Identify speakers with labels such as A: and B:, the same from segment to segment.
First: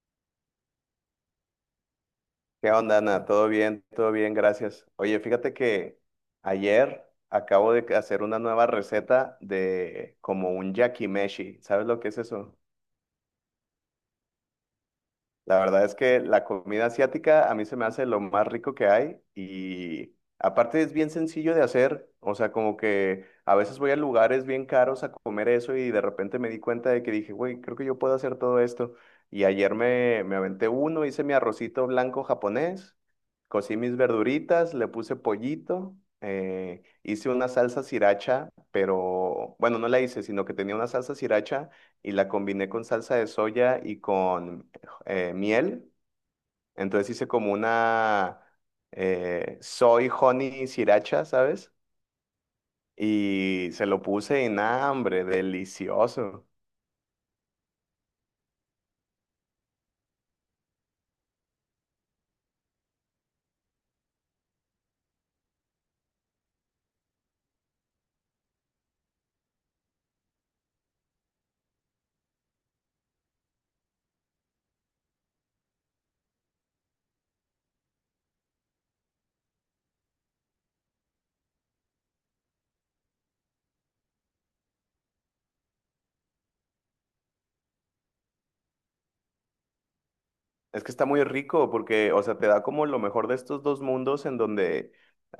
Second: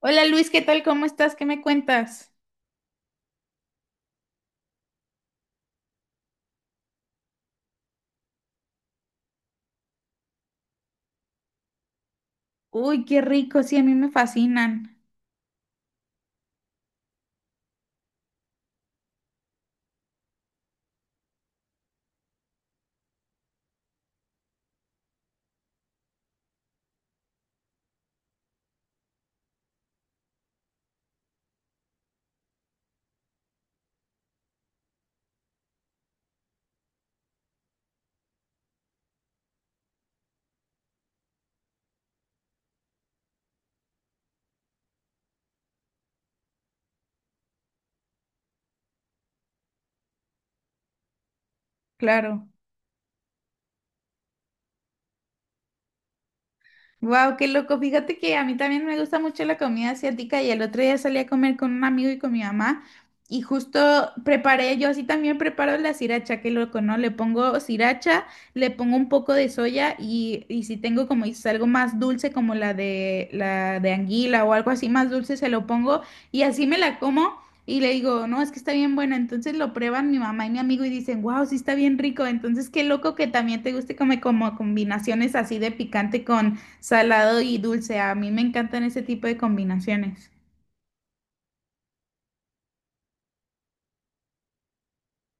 A: Hola Luis, ¿qué tal? ¿Cómo estás? ¿Qué me cuentas?
B: ¿Qué onda, Ana? ¿Todo bien? Todo bien, gracias. Oye, fíjate que ayer acabo de hacer una nueva receta de como un yakimeshi. ¿Sabes lo que es eso?
A: Uy, qué rico, sí, a mí me fascinan,
B: La verdad es que la comida asiática a mí se me hace lo más rico que hay, y aparte es bien sencillo de hacer, o sea, como que a veces voy a lugares bien caros a comer eso y de repente me di cuenta de que dije, güey, creo que yo puedo hacer todo esto. Y ayer me aventé uno, hice mi arrocito blanco japonés, cocí mis verduritas, le puse pollito, hice una salsa sriracha, pero bueno, no la hice, sino que tenía una salsa sriracha y la combiné con salsa de soya y con miel. Entonces hice como una soy honey sriracha, ¿sabes?
A: claro.
B: Y se lo puse en hambre, delicioso.
A: Wow, qué loco. Fíjate que a mí también me gusta mucho la comida asiática y el otro día salí a comer con un amigo y con mi mamá y justo preparé, yo así también preparo la sriracha, qué loco, ¿no? Le pongo sriracha, le pongo un poco de soya y si tengo como dices algo más dulce como la de anguila o algo así más dulce se lo pongo y así me la como. Y le digo, no, es que está bien buena. Entonces lo prueban mi mamá y mi amigo y dicen, wow, sí está bien rico. Entonces qué loco que también te guste como, como combinaciones así de picante con, salado y dulce, a mí me encantan ese tipo de combinaciones.
B: Es que está muy rico porque, o sea, te da como lo mejor de estos dos mundos en donde,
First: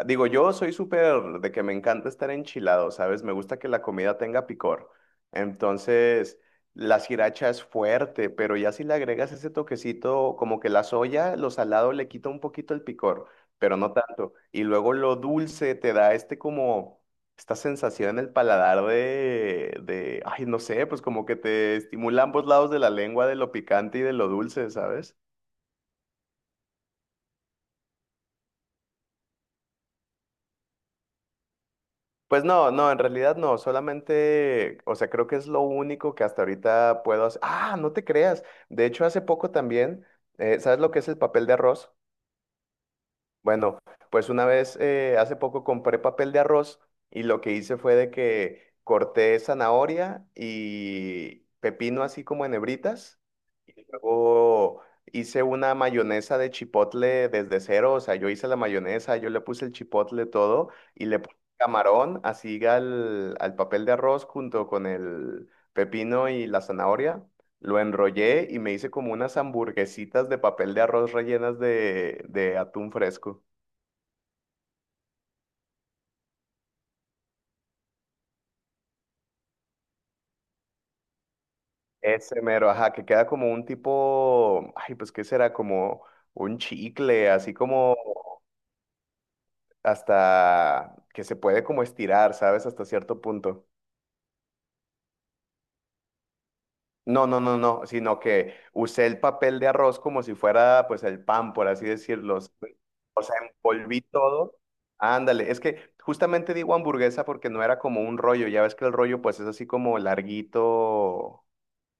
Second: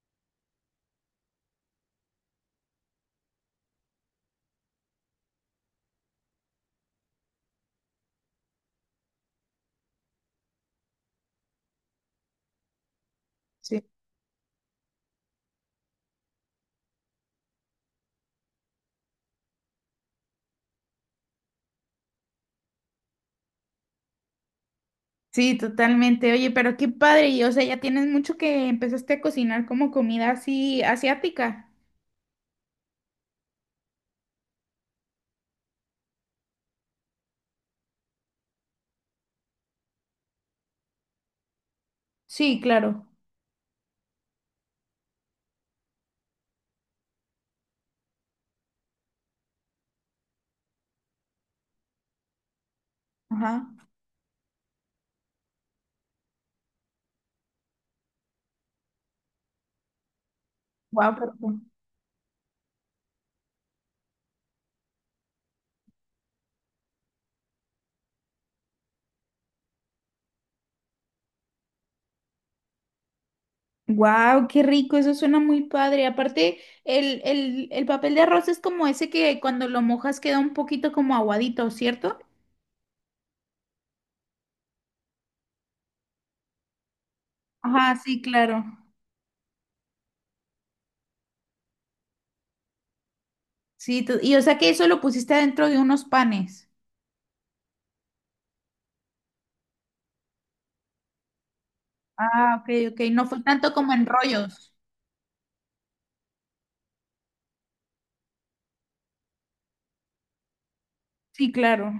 B: digo, yo soy súper de que me encanta estar enchilado, ¿sabes? Me gusta que la comida tenga picor. Entonces, la sriracha es fuerte, pero ya si le agregas ese toquecito, como que la soya, lo salado le quita un poquito el picor, pero
A: Sí.
B: no tanto. Y luego lo dulce te da este como, esta sensación en el paladar ay, no sé, pues como que te estimula ambos lados de la lengua, de lo picante y de lo dulce, ¿sabes?
A: Sí, totalmente. Oye, pero qué padre, y o sea, ya tienes mucho que empezaste a cocinar como comida así asiática.
B: Pues no, no, en realidad no, solamente, o sea, creo que es lo único que hasta ahorita puedo hacer. Ah, no te creas. De hecho, hace poco también, ¿sabes lo que es el papel de arroz?
A: Sí, claro.
B: Bueno, pues una vez, hace poco compré papel de arroz y lo que hice fue de que corté zanahoria y pepino así como en hebritas.
A: Ajá.
B: Luego hice una mayonesa de chipotle desde cero, o sea, yo hice la mayonesa, yo le puse el chipotle todo, y
A: Wow,
B: le puse camarón así al papel de arroz junto con el pepino y la zanahoria. Lo enrollé y me hice como unas hamburguesitas de papel de arroz rellenas de atún fresco.
A: Wow, qué rico, eso suena muy padre. Aparte, el papel de arroz es como ese que cuando lo mojas queda un poquito como aguadito, ¿cierto?
B: Ese mero, ajá, que queda como un tipo, ay, pues, ¿qué será? Como un chicle, así
A: Ajá,
B: como
A: sí, claro.
B: hasta que se puede como estirar, ¿sabes? Hasta cierto punto.
A: Sí, y o sea que eso lo pusiste adentro de unos panes.
B: No, no, no, no, sino que usé el papel de arroz como si fuera pues el pan, por así decirlo,
A: Ah,
B: ¿sabes?
A: ok, ok,
B: O
A: no
B: sea,
A: fue tanto como
B: envolví
A: en
B: todo.
A: rollos.
B: Ándale, es que justamente digo hamburguesa porque no era como un rollo, ya ves que el rollo pues es así como larguito,
A: Sí, claro.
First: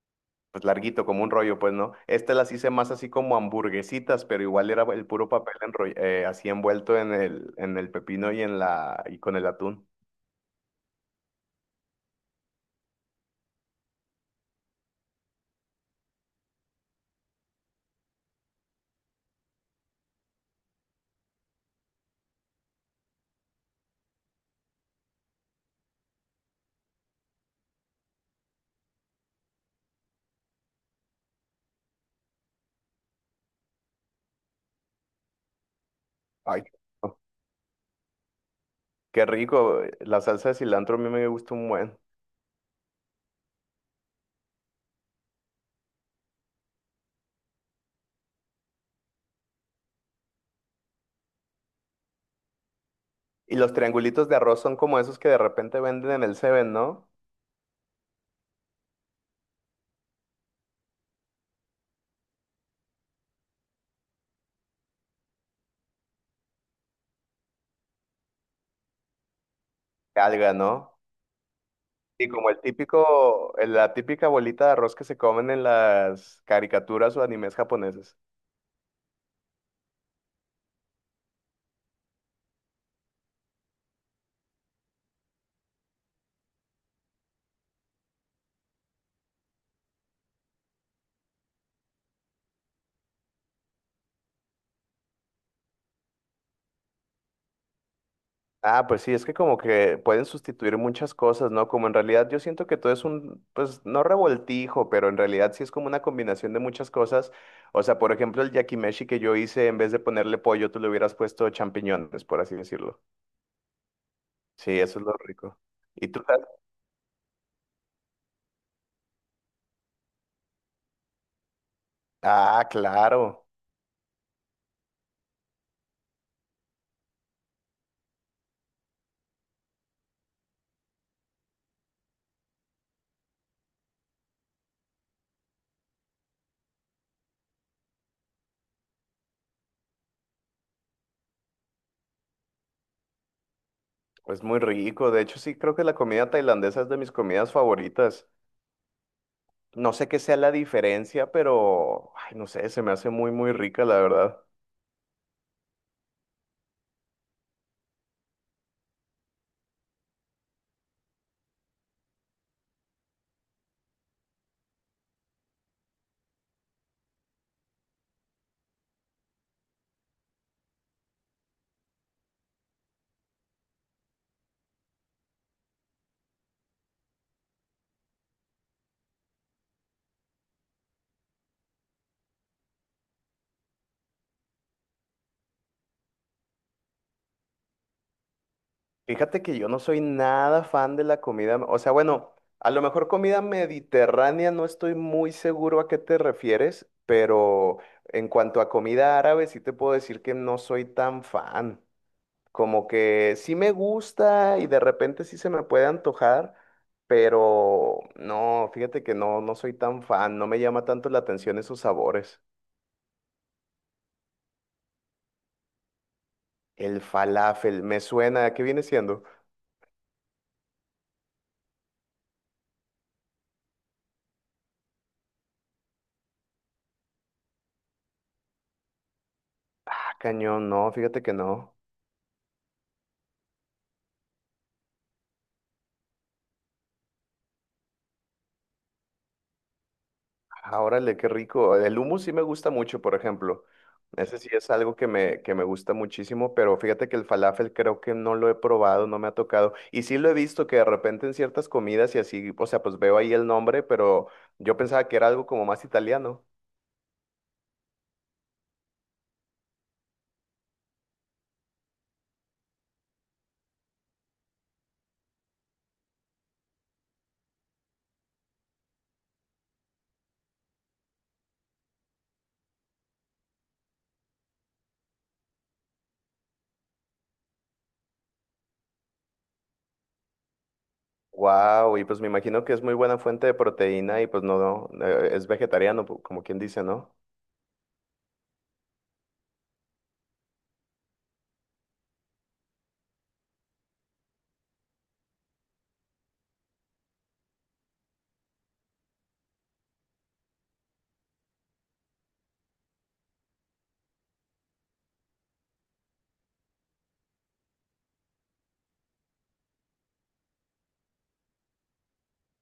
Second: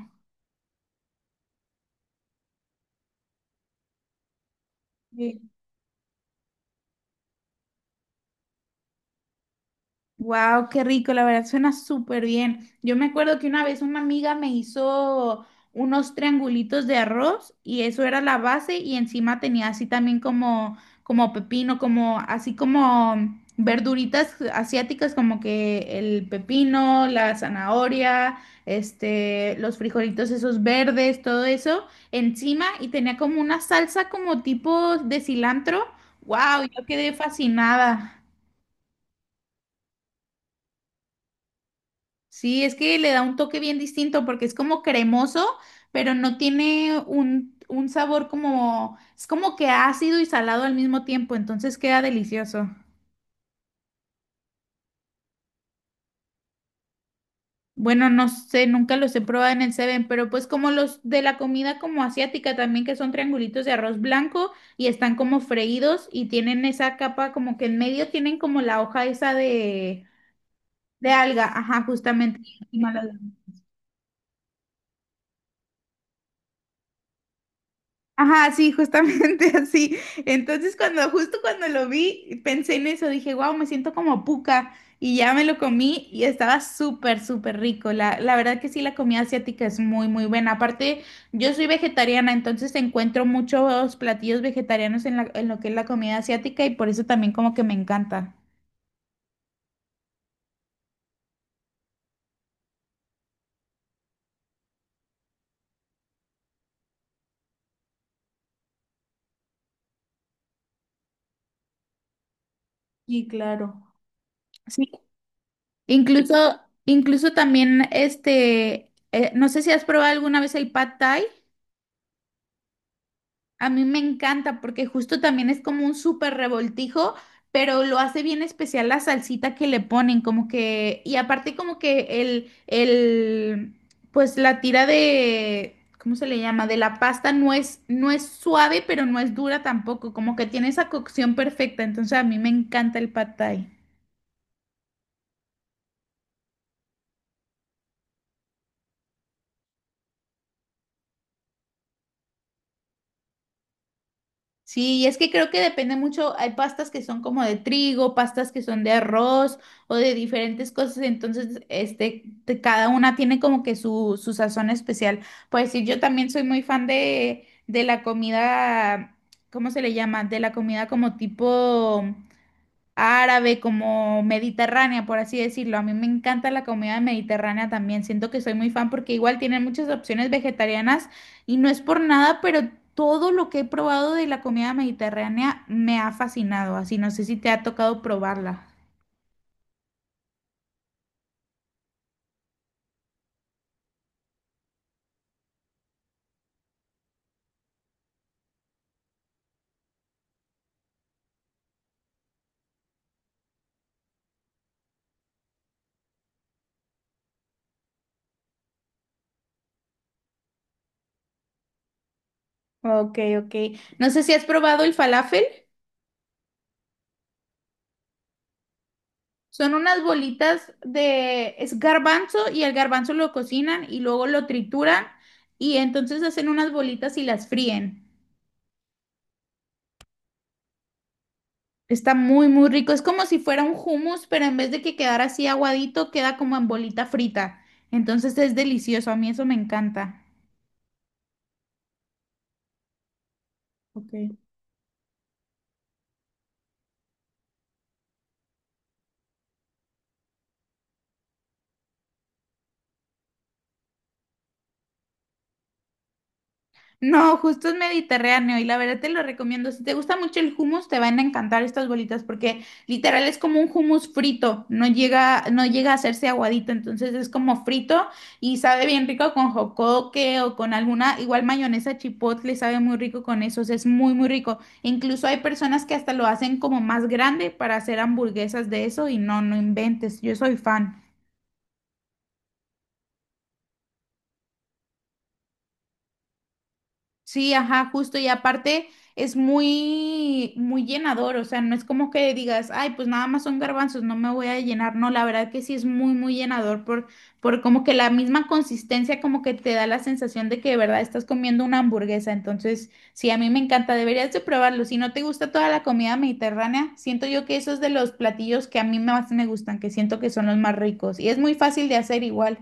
B: pues larguito, como un rollo, pues no. Este, las hice más así como hamburguesitas, pero igual era el puro papel así envuelto en el pepino y y con el atún.
A: Wow, qué rico, la verdad suena súper bien. Yo me acuerdo que una vez una amiga me hizo unos triangulitos de arroz y eso era la base y encima tenía así también como como pepino, como así como verduritas asiáticas como que el pepino, la zanahoria, este, los frijolitos esos verdes, todo eso encima y tenía como una salsa como tipo de cilantro.
B: Ay,
A: Wow, yo quedé
B: no.
A: fascinada.
B: Qué rico, la salsa de cilantro a mí me gusta un buen.
A: Sí, es que le da un toque bien distinto porque es como cremoso, pero no tiene un sabor como, es como que ácido y salado al mismo tiempo, entonces queda delicioso.
B: Y los triangulitos de arroz son como esos que de repente venden en el Seven, ¿no?
A: Bueno, no sé, nunca los he probado en el Seven, pero pues como los de la comida como asiática también, que son triangulitos de arroz blanco y están como freídos y tienen esa capa como que en medio tienen como la hoja esa
B: Alga, ¿no?
A: de alga, ajá,
B: Y
A: justamente.
B: como
A: Y
B: el
A: encima la-
B: típico, la típica bolita de arroz que se comen en las caricaturas o animes japoneses.
A: Ajá, sí, justamente así. Entonces, cuando, justo cuando lo vi, pensé en eso, dije, wow, me siento como puca. Y ya me lo comí y estaba súper, súper rico. La verdad que sí, la comida asiática es muy, muy buena. Aparte, yo soy vegetariana, entonces encuentro muchos platillos vegetarianos en la- en lo que es la comida asiática y por eso también como que me encanta.
B: Ah, pues sí, es que como que pueden sustituir muchas cosas, ¿no? Como en realidad yo siento que todo es pues no revoltijo, pero en realidad sí es como una combinación de muchas cosas. O sea, por ejemplo, el yakimeshi que yo hice, en vez de ponerle pollo, tú le hubieras puesto champiñones, por así decirlo.
A: Sí, claro.
B: Sí,
A: Sí,
B: eso es lo rico. ¿Y tú
A: incluso,
B: sabes?
A: incluso también este, no sé si has probado alguna vez el pad thai.
B: Ah, claro,
A: A mí me encanta porque justo también es como un súper revoltijo, pero lo hace bien especial la salsita que le ponen, como que, y aparte como que el, pues la tira de, ¿cómo se le llama? De la pasta no es, no es suave, pero no es dura tampoco, como que tiene esa cocción perfecta, entonces a mí me encanta el pad thai.
B: es muy rico. De hecho, sí, creo que la comida tailandesa es de mis comidas favoritas. No sé qué sea la diferencia, pero, ay, no sé, se me hace muy, muy rica, la verdad.
A: Sí, y es que creo que depende mucho, hay pastas que son como de trigo, pastas que son de arroz o de diferentes cosas, entonces este, cada una tiene como que su sazón especial. Pues sí, yo también soy muy fan de la comida, ¿cómo se le llama? De la comida como tipo árabe, como mediterránea, por así decirlo. A mí me encanta la comida mediterránea también. Siento que soy muy fan porque igual tienen muchas opciones vegetarianas y no es por nada, pero todo lo que he probado de la comida mediterránea me ha fascinado. Así no sé si te ha tocado probarla.
B: Fíjate que yo no soy nada fan de la comida, o sea, bueno, a lo mejor comida mediterránea, no estoy muy seguro a qué te refieres, pero en cuanto a comida árabe, sí te puedo decir que no soy tan fan. Como que sí me gusta y de repente sí se me puede antojar, pero no, fíjate que no, no soy tan fan, no me llama tanto la atención esos sabores.
A: Ok, ok. No sé si has probado el falafel.
B: El falafel, me suena, ¿qué viene siendo?
A: Son unas bolitas de, es garbanzo y el garbanzo lo cocinan y luego lo trituran y entonces hacen unas bolitas y las fríen.
B: Ah, cañón, no, fíjate que no.
A: Está muy, muy rico. Es como si fuera un hummus, pero en vez de que quedara así aguadito, queda como en bolita frita. Entonces es delicioso. A mí eso me encanta.
B: Ah, órale, qué rico. El hummus sí me gusta mucho, por ejemplo.
A: Ok.
B: Ese sí es algo que me gusta muchísimo, pero fíjate que el falafel creo que no lo he probado, no me ha tocado. Y sí lo he visto que de repente en ciertas comidas y así, o sea, pues veo ahí el nombre, pero yo pensaba que era algo como más italiano.
A: No, justo es mediterráneo y la verdad te lo recomiendo. Si te gusta mucho el hummus, te van a encantar estas bolitas porque literal es como un hummus frito, no llega, no llega a hacerse aguadito, entonces es como frito y sabe bien rico con jocoque o con alguna, igual mayonesa chipotle, sabe muy rico con eso, o sea, es muy, muy rico. Incluso hay personas que hasta lo hacen como más grande para hacer hamburguesas de eso y no, no inventes, yo soy fan.
B: Wow, y pues me imagino que es muy buena fuente de proteína y pues no, no, es vegetariano, como quien dice, ¿no?
A: Sí, ajá, justo. Y aparte es muy, muy llenador. O sea, no es como que digas, ay, pues nada más son garbanzos, no me voy a llenar. No, la verdad que sí es muy, muy llenador por como que la misma consistencia como que te da la sensación de que de verdad estás comiendo una hamburguesa. Entonces, sí, a mí me encanta. Deberías de probarlo. Si no te gusta toda la comida mediterránea, siento yo que eso es de los platillos que a mí más me gustan, que siento que son los más ricos. Y es muy fácil de hacer igual.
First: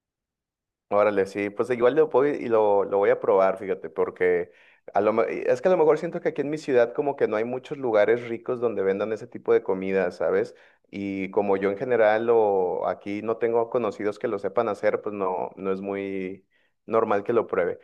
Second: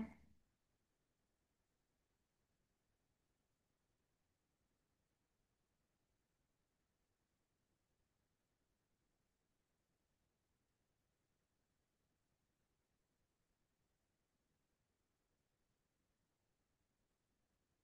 B: Órale, sí, pues igual lo voy, y lo voy a probar, fíjate, porque a lo, me- es que a lo mejor siento que aquí en mi ciudad como que no hay muchos lugares ricos donde vendan ese tipo de comida, ¿sabes? Y como yo en general o aquí no tengo conocidos que lo sepan hacer, pues no, no es muy normal que lo pruebe.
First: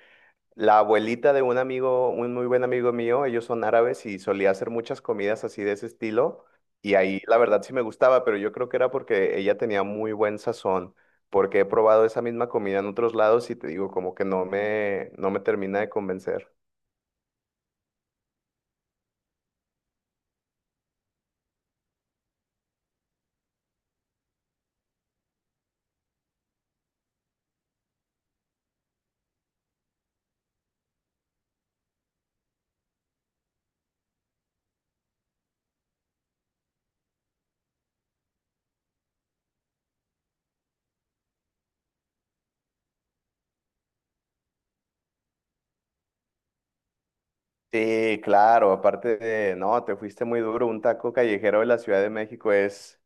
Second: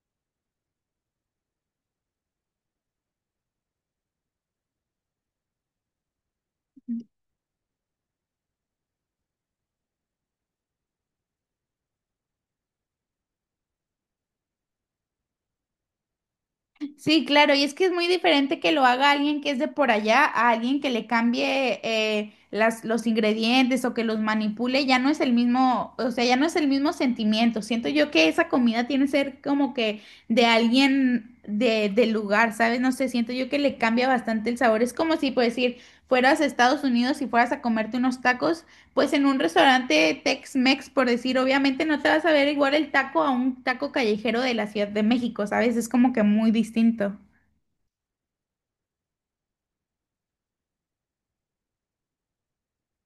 B: La abuelita de un amigo, un muy buen amigo mío, ellos son árabes y solía hacer muchas comidas así de ese estilo. Y ahí la verdad sí me gustaba, pero yo creo que era porque ella tenía muy buen sazón, porque he probado esa misma comida en otros lados y te digo, como que no me termina de convencer.
A: Sí, claro, y es que es muy diferente que lo haga alguien que es de por allá a alguien que le cambie las, los ingredientes o que los manipule, ya no es el mismo, o sea, ya no es el mismo sentimiento. Siento yo que esa comida tiene que ser como que de alguien de, del lugar, ¿sabes? No sé, siento yo que le cambia bastante el sabor. Es como si, por decir, fueras a Estados Unidos y fueras a comerte unos tacos pues en un restaurante Tex-Mex, por decir, obviamente no te vas a ver igual el taco a un taco callejero de la Ciudad de México, ¿sabes? Es como que muy distinto.
B: Sí, claro, aparte de, no, te fuiste muy duro, un taco callejero de la Ciudad de México es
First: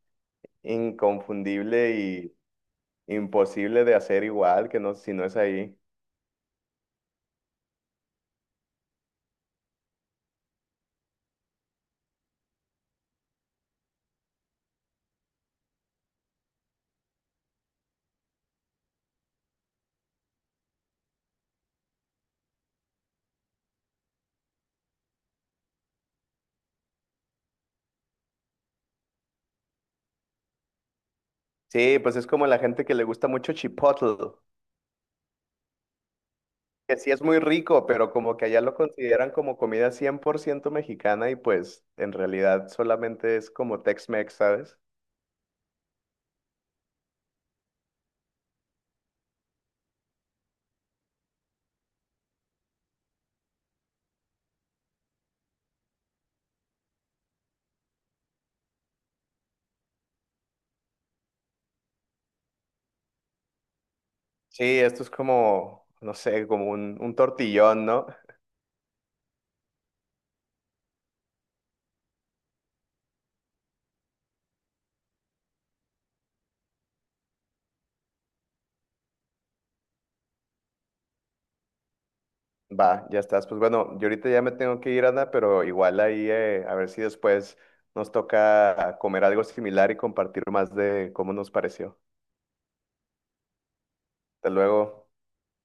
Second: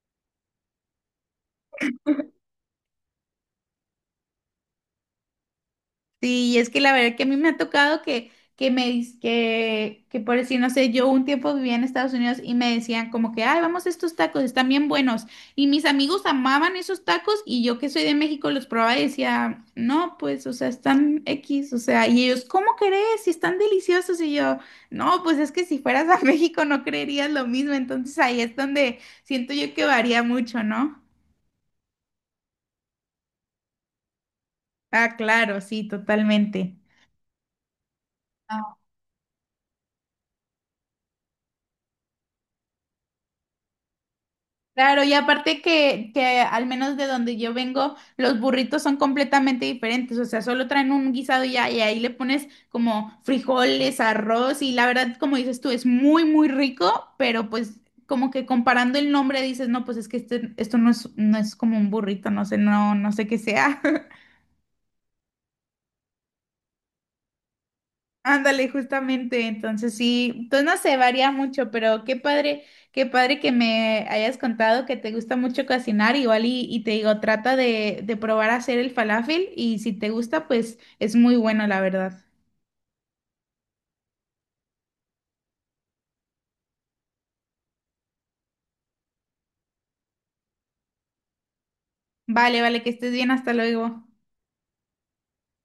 B: inconfundible y imposible de hacer igual, que no, si no es ahí.
A: Sí, y es que la verdad que a mí me ha tocado que, que por decir, no sé, yo un tiempo vivía en Estados Unidos y me decían como que, ay, vamos a estos tacos, están bien buenos. Y mis amigos amaban esos tacos y yo que soy de México los probaba y decía, no, pues, o sea, están X, o sea, y ellos, ¿cómo crees? Si están deliciosos. Y yo, no, pues es que si fueras a México no creerías lo mismo. Entonces ahí es donde siento yo que varía mucho, ¿no?
B: Sí, pues es como la gente que le gusta mucho Chipotle,
A: Ah, claro, sí, totalmente.
B: que sí es muy rico, pero como que allá lo consideran como comida 100% mexicana y pues en realidad solamente es como Tex-Mex, ¿sabes?
A: Claro, y aparte que al menos de donde yo vengo, los burritos son completamente diferentes, o sea, solo traen un guisado y ya, y ahí le pones como frijoles, arroz, y la verdad, como dices tú, es muy, muy rico, pero pues como que comparando el nombre dices, no, pues es que este, esto no es, no es como un burrito, no sé, no, no sé qué sea.
B: Sí, esto es como, no sé, como un tortillón, ¿no?
A: Ándale, justamente, entonces sí, entonces no sé, varía mucho, pero qué padre que me hayas contado que te gusta mucho cocinar, igual y te digo, trata de probar a hacer el falafel y si te gusta, pues es muy bueno, la verdad.
B: Va, ya estás. Pues bueno, yo ahorita ya me tengo que ir, Ana, pero igual ahí a ver si después nos toca comer algo similar y compartir más de cómo nos pareció.
A: Vale, vale, que estés bien, hasta luego.
B: Hasta luego.